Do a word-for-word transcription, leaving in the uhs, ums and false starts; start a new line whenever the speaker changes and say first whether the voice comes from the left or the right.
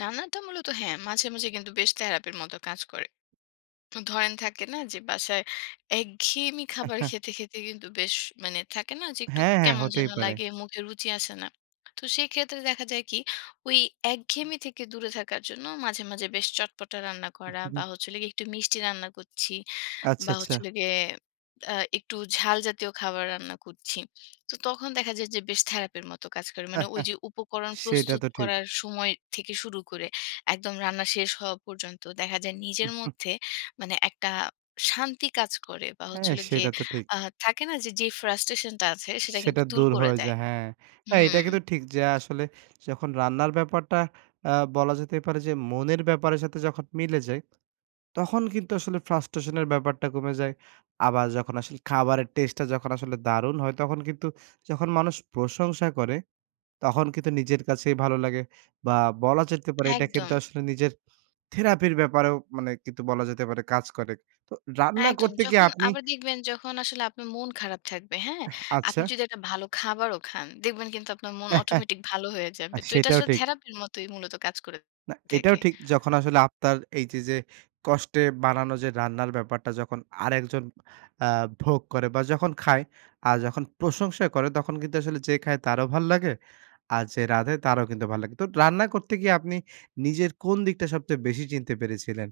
left: রান্নাটা মূলত হ্যাঁ, মাঝে, মাঝে কিন্তু বেশ থেরাপির মতো কাজ করে। ধরেন, থাকে না যে বাসায় একঘেয়েমি খাবার খেতে, খেতে কিন্তু বেশ মানে থাকে না যে, একটু
right: হ্যাঁ, হ্যাঁ।
left: কেমন
right: হতেই
left: যেন
right: পারে।
left: লাগে। মুখে রুচি আসে না। তো সেক্ষেত্রে দেখা যায় কি ওই একঘেমি থেকে দূরে থাকার জন্য মাঝে, মাঝে বেশ চটপটা রান্না করা বা, হচ্ছে হলো গিয়ে একটু মিষ্টি রান্না করছি
right: আচ্ছা,
left: বা, হচ্ছে
right: আচ্ছা।
left: হলো গিয়ে আ একটু ঝাল জাতীয় খাবার রান্না করছি। তো তখন দেখা যায় যে, বেশ থেরাপির মতো কাজ করে। মানে ওইযে উপকরণ
right: সেটা
left: প্রস্তুত
right: তো ঠিক।
left: করার সময় থেকে শুরু করে, একদম রান্না শেষ হওয়া পর্যন্ত দেখা যায় নিজের মধ্যে মানে একটা শান্তি কাজ করে বা, হচ্ছে
right: হ্যাঁ।
left: হলো গিয়ে
right: সেটা তো ঠিক।
left: আ থাকে না যে যে frustration টা আছে সেটা
right: সেটা
left: কিন্তু দূর
right: দূর
left: করে
right: হয়ে
left: দেয়
right: যায়। হ্যাঁ। আ এটা
left: হুম।
right: কিন্তু ঠিক যে আসলে যখন রান্নার ব্যাপারটা অ্যা বলা যেতে পারে যে মনের ব্যাপারের সাথে যখন মিলে যায়, তখন কিন্তু আসলে frustration এর ব্যাপারটা কমে যায়। আবার যখন আসলে খাবারের টেস্টটা যখন আসলে দারুন হয়, তখন কিন্তু যখন মানুষ প্রশংসা করে তখন কিন্তু নিজের কাছেই ভালো লাগে। বা, বলা যেতে পারে এটা
left: একদম।
right: কিন্তু আসলে নিজের থেরাপির ব্যাপারেও মানে কিন্তু বলা যেতে পারে কাজ করে। তো
left: হ্যাঁ,
right: রান্না
left: একদম।
right: করতে গিয়ে
left: যখন
right: আপনি
left: আবার দেখবেন যখন আসলে আপনার মন খারাপ থাকবে, হ্যাঁ?
right: এহ
left: আপনি
right: আচ্ছা।
left: যদি একটা ভালো খাবারও খান, দেখবেন কিন্তু আপনার মন অটোমেটিক ভালো হয়ে
right: আ
left: যাবে। তো এটা
right: সেটাও
left: আসলে
right: ঠিক।
left: থেরাপির মতোই মূলত কাজ করে
right: না, এটাও
left: থাকে।
right: ঠিক। যখন আসলে আফতার এই যে যে কষ্টে বানানো যে রান্নার ব্যাপারটা যখন আরেকজন অ্যা ভোগ করে বা, যখন খায়, আর যখন প্রশংসা করে, তখন কিন্তু আসলে যে খায় তারও ভাল লাগে। আর যে রাঁধে তারও কিন্তু ভাল লাগে। তো রান্না করতে গিয়ে আপনি নিজের কোন দিকটা সবচেয়ে বেশি চিনতে পেরেছিলেন?